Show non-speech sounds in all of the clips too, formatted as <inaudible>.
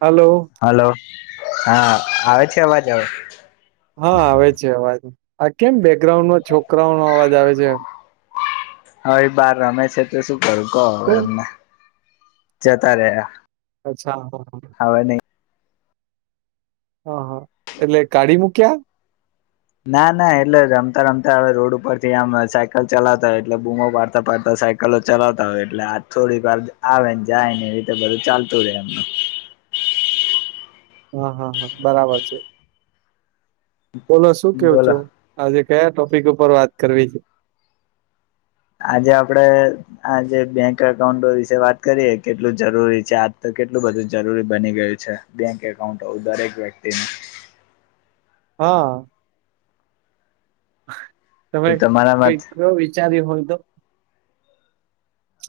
હાલો hello હા આવે છે અવાજ હવે હા આવે છે અવાજ આ કેમ બેકગ્રાઉન્ડો છોકરાઓ નો અવાજ આવે છે હવે બાર રમે છે તો શું કરું કો હવે કોણ એમને જતા રહ્યા અચ્છા હ હ હવે નઈ હ હ એટલે કાળી મુકિયા ના ના એટલે રમતા રમતા હવે રોડ ઉપર થી આમ સાયકલ ચલાતા હો એટલે બૂમો પાડતા પડતા સાયકલ કલો ચલાવતા હોય એટલે આ થોડી વાર આવે ને જાય ને એ રીતે બધું ચાલતું રહેે એમનું હ હ હ બરાબર છે બોલો શું કયો છો બોલો આજે કયા ટોપિક ઉપર વાત કરવી છે આજે આપડે આજે બેંક એકાઉન્ટો વિશે વાત કરીએ કેટલું જરૂરી છે આજ તો કેટલું બધું જરૂરી બની ગયું છે બેંક એકાઉન્ટ દરેક વ્યક્તિની હ તમે તો તમારા કઈ કયો વિચાર્યું હોય તો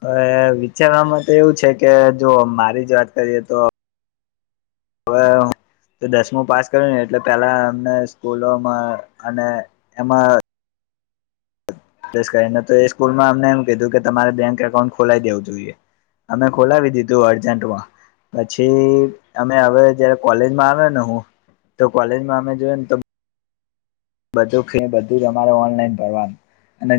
હવે વિચારવામાં તો એવું છે કે જો મારી જ વાત કરીએ તો હવે તો દસમું પાસ કર્યું ને એટલે પેલા અમને સ્કૂલોમાં અને એમાં કરીને તો, એ સ્કૂલમાં અમને એમ કીધું કે, તમારે બેંક એકાઉન્ટ ખોલાઈ દેવું જોઈએ. અમે ખોલાવી દીધું અર્જન્ટમાં. પછી અમે હવે જયારે કોલેજમાં આવે ને, હું તો કોલેજમાં અમે જોય ને તો. બધું ખ બધું તમારે ઓનલાઈન ભરવાનું, અને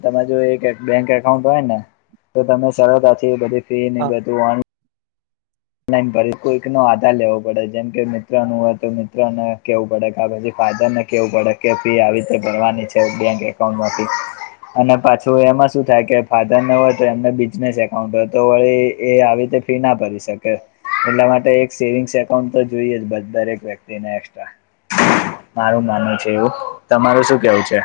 તમા જો એક બેંક એકાઉન્ટ હોય ને, તો તમે સરળતાથી બધી. એ ને હા બધું વાણી. લાન ભ કોઈક નો આધાર લેવો પડે, જેમ કે મિત્ર નું હોય તો, મિત્ર ને કેવું પડે કે, પછી ફાયદર. કેવું પડે કે, ફી આવી રીતે ભરવાની છે, બેંક એકાઉન્ટમાંથી. અને પાછું એમાં શું થાય કે, ફાધરને હોય તો, એમને બિઝનેસ એકાઉન્ટ હોય તો, વળી એ આવી રીતે ફી ના ભરી શકે. એટલા માટે એક સેવિંગ્સ એકાઉન્ટ તો જોઈએ, જ બધા ને એક વ્યક્તિને એકસ્ટ્રા. મારું માનવ છે, એવું તમારું શું કેવું છે?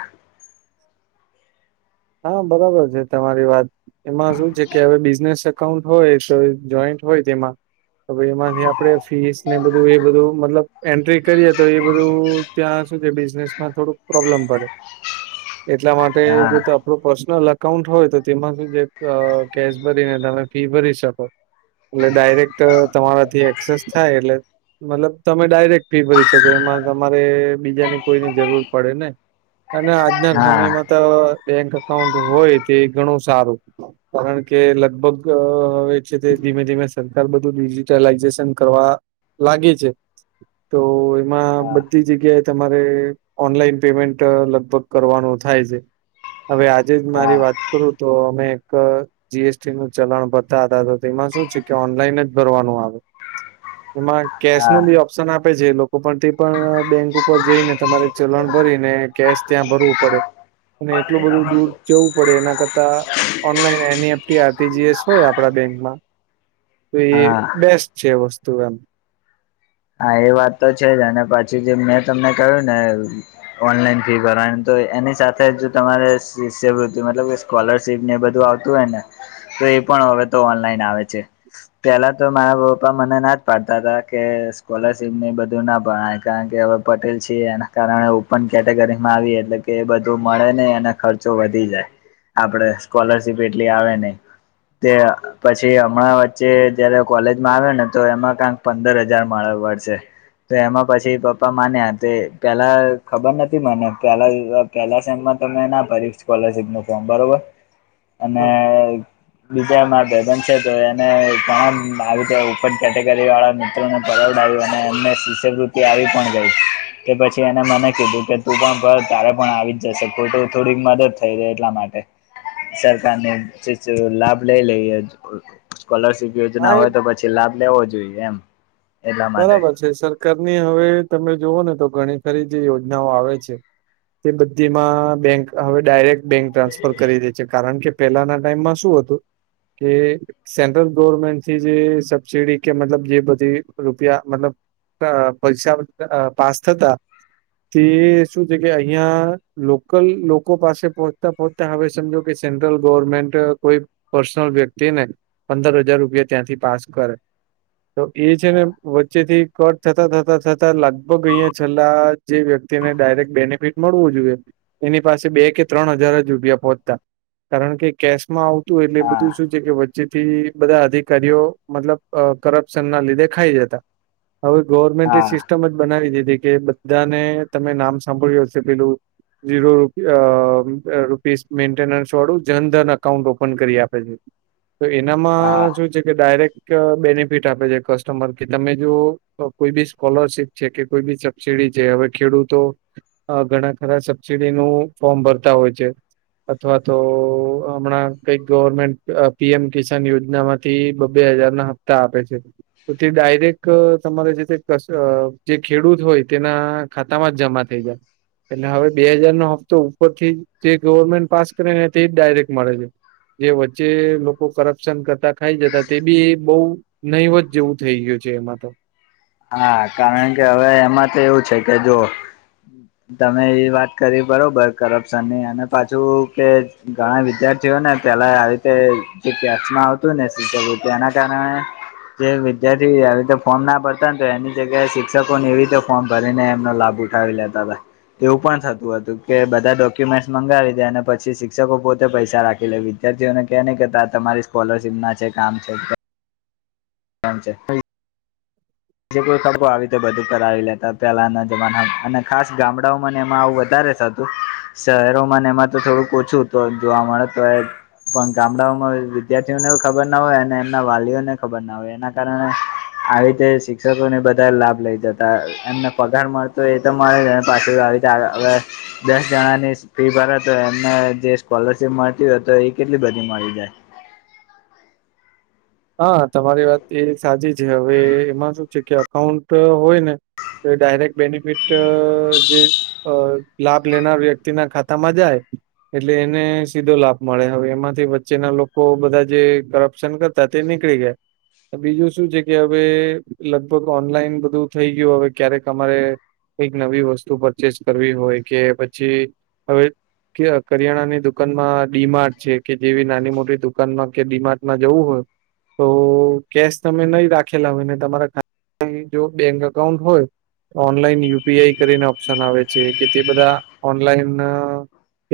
હા, બરોબર છે, તમારી વાત એમાં શું છે કે, હવે બિઝનેસ અઉન્ટ હોય તો, જોઈન્ટ હોય, તેમાં તો એમાંથી. આપે ફીસ ને, બધું એ બધું મતલબ. એન્ટ્રી કરીએ તો, એ બધું ત્યાં સુધી બિઝનેસ માં થોડુંક પ્રોબ્લેમ પડે. એટલા માટે હા જો તો. આપ પર્સનલ અકાઉન્ટ હોય તો, તેમાં સુધ કેશ ભરીને, તમે ફી ભરી શકો. એટલે ડાયરેક્ટ તમારાથી એક્સેસ થાય એટલે. મતલબ, તમે ડાયરેક્ટ ફી ભરી શકો, એમાં તમારે બીજાની કોઈની જરૂર પડે ને. અને આજના હા સમયમાં તો બેંક અકાઉન્ટ હોય, તે ઘણું સારું. કારણ કે લગભગ હવે છે, તે ધીમે-ધીમે સરકાર બધું ડિજિટલાઈઝેશન કરવા. લાગે છે, તો એમાં હા બધી જગ્યાએ તમારે. ઓનલાઈન પેમેન્ટ લગભગ કરવાનું થાય છે. હવે આજે જ મારી હા વાત કરું, તો અમે એક. જીએસટી નું ચલણ બતા હતા તો, તેમાં શું છે કે, ઓનલાઈન જ ભરવાનું આવે. હા. એમાં કેશ નું બી ઓપ્શન આપે છે, એ લોકો પણ તે પણ બેંક ઉપર જઈને, તમારે ચલણ ભરીને કેશ. ત્યાં ભરવું પડે. અને એટલું બધું દૂર જવું પડે, એના કરતા. ઓનલાઈન એનએફટી આપતી જઈએ હોય, આપણા બેંકમાં. તો એ હા બેસ્ટ છે, વસ્તુ એમ. હા એ વાત તો છે જ, અને પછી જે મેં તમને કહ્યું ને. ઓનલાઈન ફી ભરવાની તો, એની સાથે જ તમારે શિષ્યવૃતિ મતલબ. સ્કોલરશીપ ને, એ બધું આવતું હોય ને, તો એ પણ હવે તો ઓનલાઈન આવે છે. પેલા તો મારા પપ્પા મને ના જ પાડતા હતા કે. સ્કોલરશીપ બધું ના ભણાય, કારણ કે હવે પટેલ છે, એના કારણે ઓપન કેટેગરીમાં આવી એટલે. કે એ બધું મળે નહી, અને ખર્ચો વધી જાય, આપડે સ્કોલરશીપ એટલી આવે નહીં. તે પછી હમણાં વચ્ચે જયારે કોલેજમાં આવ્યો ને, તો એમાં કંક પંદર હજાર. મા વાડ છે <unintelligible> તો એમાં પછી પપ્પા માન્યા તે, પેલા ખબર નથી મને પેલા. પેલામાં તમે ના સ્કોલશપ નું ફોર્મ બરોબર, અને હા બીજા એમાં ભબન છે, તો એને તમા આવી રીતે કેટેગરી વાળા મિત્રો. પરવડાવી અને એમને શિષ્યવૃત્તિ આવી પણ ગઈ. કે પછી એને મને કીધું કે, તું પણ તારે પણ આવી જશે, ખો થોડીક મદદ થઈ એટલા માટે. સરકાર ને લાભ લઈ લઈએ સ્કોલરશિપ હા યોજના એ હોય તો પછી લાભ લેવો જોઈએ એમ એટલા માટે બરાબર છે સરકારની હવે તમે જોવો ને તો ઘણી ખરી જે યોજનાઓ આવે છે તે બધી માં બેંક હવે ડાયરેક્ટ બેંક ટ્રાન્સફર કરી દે કારણ કે પેલાના ટાઈમમાં શું હતું કે સેન્ટ્રલ ગવર્મેન્ટ થી જે સબસીડી કે મતલબ જે બધી રૂપિયા મતલબ પરીક્ષા પાસ થતા તે શું છે કે અહિયાં લોકલ લોકો પાસે પહોંચતા પો તા હવે સમજો કે સેન્ટ્રલ ગવર્મેન્ટ કોઈ પર્સનલ વ્યક્તિ ને પંદર હજાર રૂપિયા ત્યાંથી પાસ કરે તો એ છે ને હા વચ્ચેથી કટ થતા થતા થતા લગભગ અહિયાં છેલ્લા જે વ્યક્તિને ડાયરેક્ટ બેનિફિટ મળવું જોઈએ એની પાસે બે કે ત્રણ હજાર જ રૂપિયા પહોંચતા કારણ કે કેશમાં આવું તું એટલે હા બધું શું છે કે જેથી બધા અધિકારીઓ મતલબ કરપ્શન ના લીધે ખાઈ જતા હવે ગવર્મેન્ટ એ હા સિસ્ટમ જ બનાવી દીધી કે બધાને તમે નામ સાંભળ્યું હશે પેલું ઝીરો અ રૂપીસ મેન્ટેનન્સ વાળું જનધન અકાઉન્ટ ઓપન કરી આપે છે તો એનામાં હા શું છે કે ડાયરેક્ટ બેનિફિટ આપે છે કસ્ટમર કે તમે જો કોઈ બી સ્કોલરશીપ છે કે કોઈ બી સબસીડી છે હવે ખેડૂતો અ ઘણા ખરા સબસીિડીનું ફોર્મ ભરતા હોય છે અથવા તો હમણાં કઈક ગવર્મેન્ટ પીએમ કિસાન યોજનામાં થી બબ્બે હજાર ના હપ્તા આપે છે તો તે ડાયરેક્ટ તમારે જે જે ખેડૂત હોય તેના ખાતામાં જ જમા થઈ જાય એટલે હવે બે હાજારનો હપ્તો ઉપર થી જે ગવર્મેન્ટ પાસ કરે ને તેજ ડાયરેક્ટ મળે છે જે વચ્ચે લોકો કરપ્શન કરતા ખાઈ જતા તે બી બઉ નહી વધ જેવું થઈ ગયું છે એમાં તો હા કારણ કે હવે એમાં તો એવું છે કે જો તમે એ વાત કરી બરાબર કર--પ્શનની અને પાછું કે ઘણા વિદ્યાર્થીઓને પહેલા આવી કે જે કેસમાં આવતું હોય ને સિક્યોરિટી એના કારણે જે વિદ્યાર્થી આવી રીતે ફોન ના પડ તા તો એની જગ્યાએ શિક્ષકોને એવી રીતે ફોર્મ ભરીને એમનો લાભ ઉઠાવી લેતા હતા એવું પણ થતું હતું કે બધા ડોક્યુમેન્ટસ મંગાવી દે અને પછી શિક્ષકો પોતે પૈસા રાખી લે વી દ્યાર્થીઓને કે ની કેતા તમારી સ્કોલરશીપ ના છે કામ છે કામ છે જે કોઈ <unintelligible> આવી તો બધું પર આવી લેતા પેલાના જમાનામાં અને ખાસ ગામડાઓ મને એમાં આવું વધારે થ તું શહેરોમાં ને એમાં તો થોડુંક ઓછું તો જોવા મળે તો પણ ગામડાઓમાં વિદ્યાર્થીઓને ખબર ના હોય અને એમના વાલીઓને ખબર ના હોય એના કારણે આવી રીતે શી શિક્ષકોને બધા લાભ લઇ જતા એમને પગાર મળતો એ તોરે પાછ આવી જ હવે દસ જણા ની ફી ભરે તો એમને જે સ્કોલરશીપ મળતી હોય તો એ કેટલી બધી મળી જાય. હા તમારી વાત એ સાચી છે હવે એમાં શું છે કે અકાઉન્ટ હોય ને તો ડાયરેક્ટ બેનિફિટ જે અ લાભ લેનાર વ્યક્તિ ના ખાતા માં જાય. એટલે એને સીધો લાભ મળે હવે એમાંથી વચ્ચેના લોકો બધા જે કરપ્શન કર તા તે નીકળી ગયા. બીજું શું છે કે હવે લગભગ ઓનલાઈન બધું થઈ ગયું હવે ક્યારેક અમારે કઈક નવી વસ્તુ પરચેસ કરવી હોય કે પછી હવે કે કરિયાણાની દુકાનમાં ડીમાર્ટ છે કે જેવી નાની મોટી દુકાનમાં કે ડી -માર્ટમાં જવું હોય તો કેશ તમે નહી રાખેલા હોયને તમારા <unintelligible> જો બેંક અકાઉન્ટ હોય ઓનલાઈન યુપીઆઈ કરીને ઓપ્શન આવે છે કે તે બધા ઓનલાઈન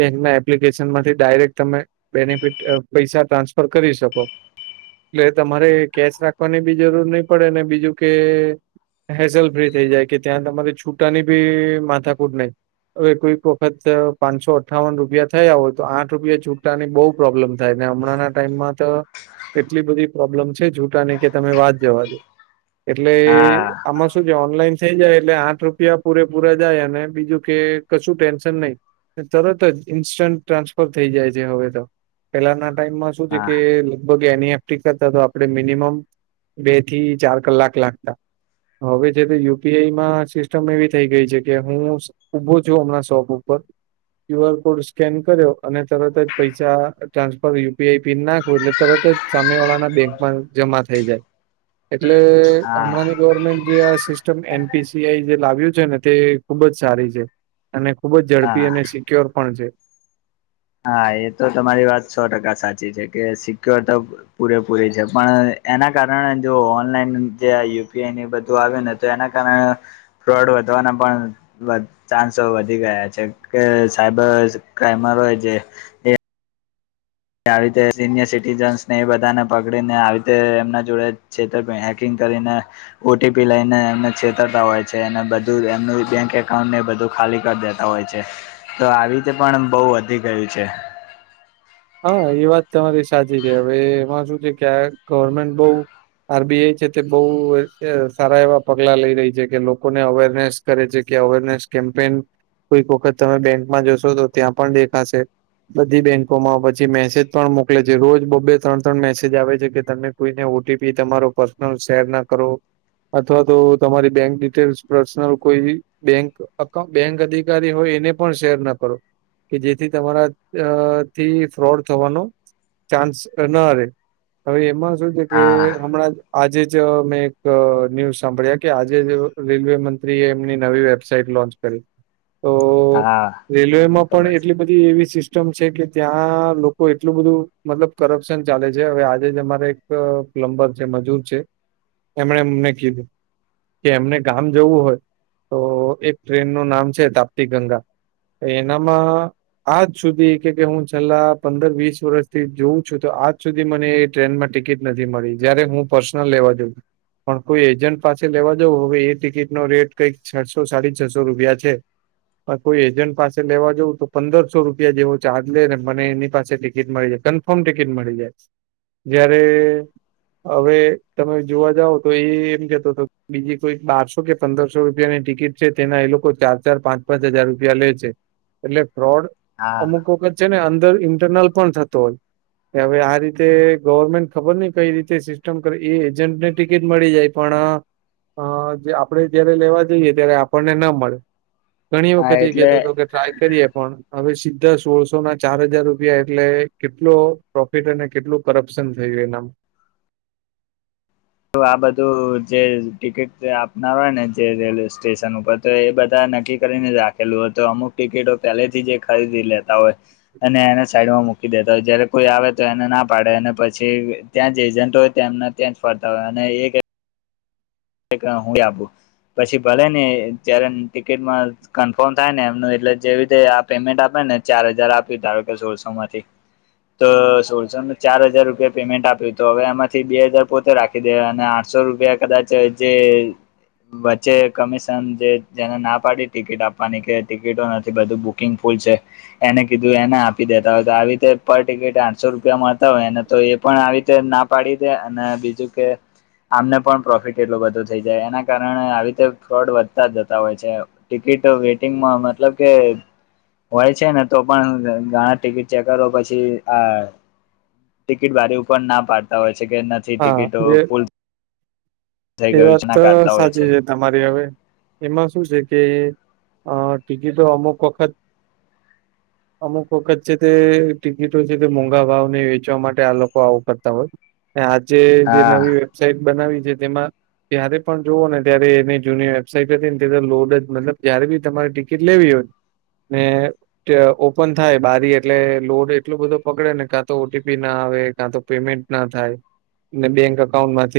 બેંકના એપ્લિકેશન માંથી ડાયરેક્ટ તમે બેનિફિટ પૈસા ટ્રાન્સફર કરી શકો. એટલે તમારે કેશ રાખવાની બી જરૂર નહી પડે ને બીજું કે હેસેલ ફ્રી થઈ જાય કે ત્યાં તમારી છૂટાની બી માથાકૂટ નહી. હવે કોઈક વખત પાંચસો અઠ્ઠાવન રૂપિયા થયા હોય તો આઠ રૂપિયા છૂટાની બઉ પ્રોબ્લેમ થાય ને હમણાં ટાઈમમાં તો એટલી બધી પ્રોબ્લેમ છે જૂટાને કે તમે વાત જવા દો. એટલે હા આમાં શું જે ઓનલાઈન થઈ જાય એટલે આઠ રૂપિયા પૂરે પૂરા જાય અને બીજું કે કશું ટેન્શન નહી. તરત જ ઈન્સ્ટન્ટ ટ્રાન્સફર થઈ જાય છે હવે તો પહેલાના ટાઈમમાં શું છે હા કે લગભગ એનીએફટી કરતા તો આપણેે મિનિમમ બે થી ચાર કલાક લાગતા. હવે છે તો યુપીઆઈમાં સિસ્ટમ એવી થઈ ગઈ છે કે હું ઉભો છું હમણાં શોપ ઉપર ક્યુ આર કોડ સ્કેન કર્યો અને તરત જ પૈસા ટ્રાન્સફર યુપીઆઈ પિન નાખો એટલે તરત જ સામે વાળાના બેંકમાં જમા થઈ જાય એટલે હા હમણાંની ગવર્મેન્ટ જે આ સિસ્ટમ એનપીસીઆઈ જે લાવ્યું છે ને તે ખુબ જ સારી છે. અને ખુબ જ ઝડપી હા અને સિક્યોર પણ છે. હા એ તો તમારી વાત સો ટકા સાચી છે કે સિક્યોર તો પૂરેપૂરી છે પણ એના કારણે જો ઓનલાઈન જે યુપીઆઈ ને બધું આવેને એના કારણે ફ્રોડ વધવાના પણ ચાન્સો વધી ગયા છે કે સાયબર ક્રાઈમરો હોય જે કે આવી રીતે સિનિયર સિટીઝન ને એ બધાને પકડીને આવી રીતે એમના જોડે છે હેકિંગ કરીને ઓટીપી લઈને એમને ચેતવતા હોય છેને બધું એમનું બેંક એકાઉન્ટને બધું ખાલી કરી દેતા હોય છે, તો આવી રીતે પણ બહુ વધી ગયું છે. હા, એ વાત તમારી સાચી છે. હવે, એમાં શું છે કે ગવર્મેન્ટ બહુ આરબીઆઈ છે તે બહુ સારા એવા પગલા લઈ રહી છે કે લોકોને અવેરનેસ દરેક જગ્યાએ અવેરનેસ કેમ્પેન કોઈક વખત તમે બેંકમાં જશો, તો ત્યાં પણ દેખાશે. બધી બેંકો માં પછી મેસેજ પણ મોકલે છે. રોજ બબે ત્રણ ત્રણ મેસેજ આવે છે કે તમે કોઈને ઓટીપી તમારા પર શેર ના કરો અથવા તો તમારી બેંક ડિટેલ્સ પર્સનલ કોઈ બી બેંક અકાઉન્ટ બેંક અધિકારી હોય, એને પણ શેર ના કરો. કે જેથી તમારા અ થી ફ્રોડ થવાનો ચાન્સ ના રે હવે, એમાં શું છે કે હા હમણાં આજે જ મેં એક ન્યૂઝ સાંભળ્યા કે આજે રેલવે મંત્રી એ એમની નવી વેબ સાઇટ લોન્ચ કરી તો હા મને રેલવેમાં ખબર પણ છે એટલી બધી એવી સિસ્ટમ છે કે ત્યાં લોકો એટલું બધું મતલબ કરપ્શન ચાલે છે. હવે, આજે જ અમારે એક પ્લમ્બર છે, મજૂર છે, એમણે અમને કીધું કે એમને ગામ જવું હોય, તો એક ટ્રેનનું નામ છે તાપ્તી ગંગા. એનામાં આજ સુધી કે કે હું છેલ્લા પંદર વીસ વર્ષથી જોઉં છું તો આજ સુધી મને એ ટ્રેનમાં ટિકિટ નથી મળી. જયારે હું પર્સનલ લેવા ગ્યો પણ કોઈ એજન્ટ પાસે લેવા જવું. હવે, એ ટિકિટ નો રેટ કંઈક છસો, સાડી છસો રૂપિયા છે. કોઈ એજન્ટ પાસે લેવા જઉં તો પંદરસો રૂપિયા જેવો ચાર્જ લે ને મને એની પાસે ટિકિટ મળી જાય. કન્ફર્મ ટિકિટ મળી જાય. જ્યારે હવે, તમે જોવા જાવ તો એ એમ કેતો તો હતો. બીજી કોઈ બારસો કે પંદરસો રૂપિયાની ટિકિટ છે, તેના એ લોકો ચાર ચાર, પાંચ પાંચ હજાર રૂપિયા લે છે.. એટલે ફ્રોડ હા અમુક વખત છે ને, અંદર ઇન્ટરનલ પણ થતો હોય. હવે, આ રીતે ગવર્મેન્ટ ખબર નઈ કઈ રીતે સિસ્ટમ કરે, એ એજન્ટને ટિકિટ મળી જાય. પણ અ અ જે આપણેે જયારે લેવા જઈએ, ત્યારે આપણને ના મળે. ઘણી હા વખતે એટલે કેહતો હતો કે ટ્રાય કરીએ પણ હવે, સીધા સોળો સો ના ચાર હજાર રૂપિયા એટલે કેટલો પ્રોફિટ અને કેટલું કરપ્શન થયું એના તો આ બધું જે ટિકિટ આપનાર હોયને, જે રેલવે સ્ટેશન ઉપર તો એ બધા નક્કી કરીને રાખેલું હોય, તો અમુક ટિકિટો પહેલેથી જે ખરીદી લેતા હોય. અને એને સાઈડમાં મૂકી દેતા હોય, જયારે કોઈ આવે તો એને ના પાડે અને પછી ત્યાં જ એજન્ટ હોય, તેમને ત્યાં જ ફરતા હોય અને હુંય આપું. પછી ભલેને જયારે ટિકિટમાં કન્ફર્મ થાયને એમનું એટલે જેવી રીતે આ પેમેન્ટ આપે ને ચાર હજાર આપ્યું. ધારો કે સોળસોમાંથી તો સોળસો, ચાર હજાર રૂપિયા પેમેન્ટ આપ્યું તો, હવે, એમાંથી બે હજાર પોતે રાખી. દેવાના આઠસો રૂપિયા કદાચ જે વચ્ચે કમિશન જે જેને ના પાડી ટિકિટ આપવાની કે ટિકિટો નથી. બધું બુક ફૂલ છે. એને કીધું એને આપી દેતા હોય તો, આવી રીતે પર ટિકિટ આઠસો રૂપિયામાં હોય. તો એ પણ આવી રીતે ના પાડી દે અને બીજું કે આમને પણ પ્રોફિટ કેટલું બધું થઈ જાય, એના કારણે આવી રીતે ફ્રોડ વધતા જતા હોય છે. ટિકિટ અ વેટિંગમાં મતલબ કે હોય છે ને, તો પણ ઘણા ટિકિટ ચેકરો પછી અ ટિકિટબારી ઉપર ના પાડતા હોય છે કે નથી હા ટિકિટો, એ ફૂલ થઈ એ ગયું વાત છે ના તો કાઢતા હોય છે સાચી. તમારે હવે, એમાં શું છે? કે અ ટિકિટો અમુક વખત <inaudible> અમુક વખત છે. તે ટિકિટો છે, તે મોંઘા ભાવને વેચવા માટે આ લોકો આવું કરતા હોય. આજે જે હા નવી વેબસાાઈટ બનાવી છે. તેમાં ત્યારે પણ જોઓ ને ત્યારે એની જૂની વેબસાાઈટ હતી ને તે લોડ જ મતલબ જયારે બી તમારે ટિકિટ લેવી હોય. મે ટ ઓપન થાય બારી એટલે લોડ એટલો બધો પકડે ને કાં તો ઓટીપી ના આવે કાં તો પેમેન્ટ ના થાય ને બેંક અકાઉન્ટ માંથી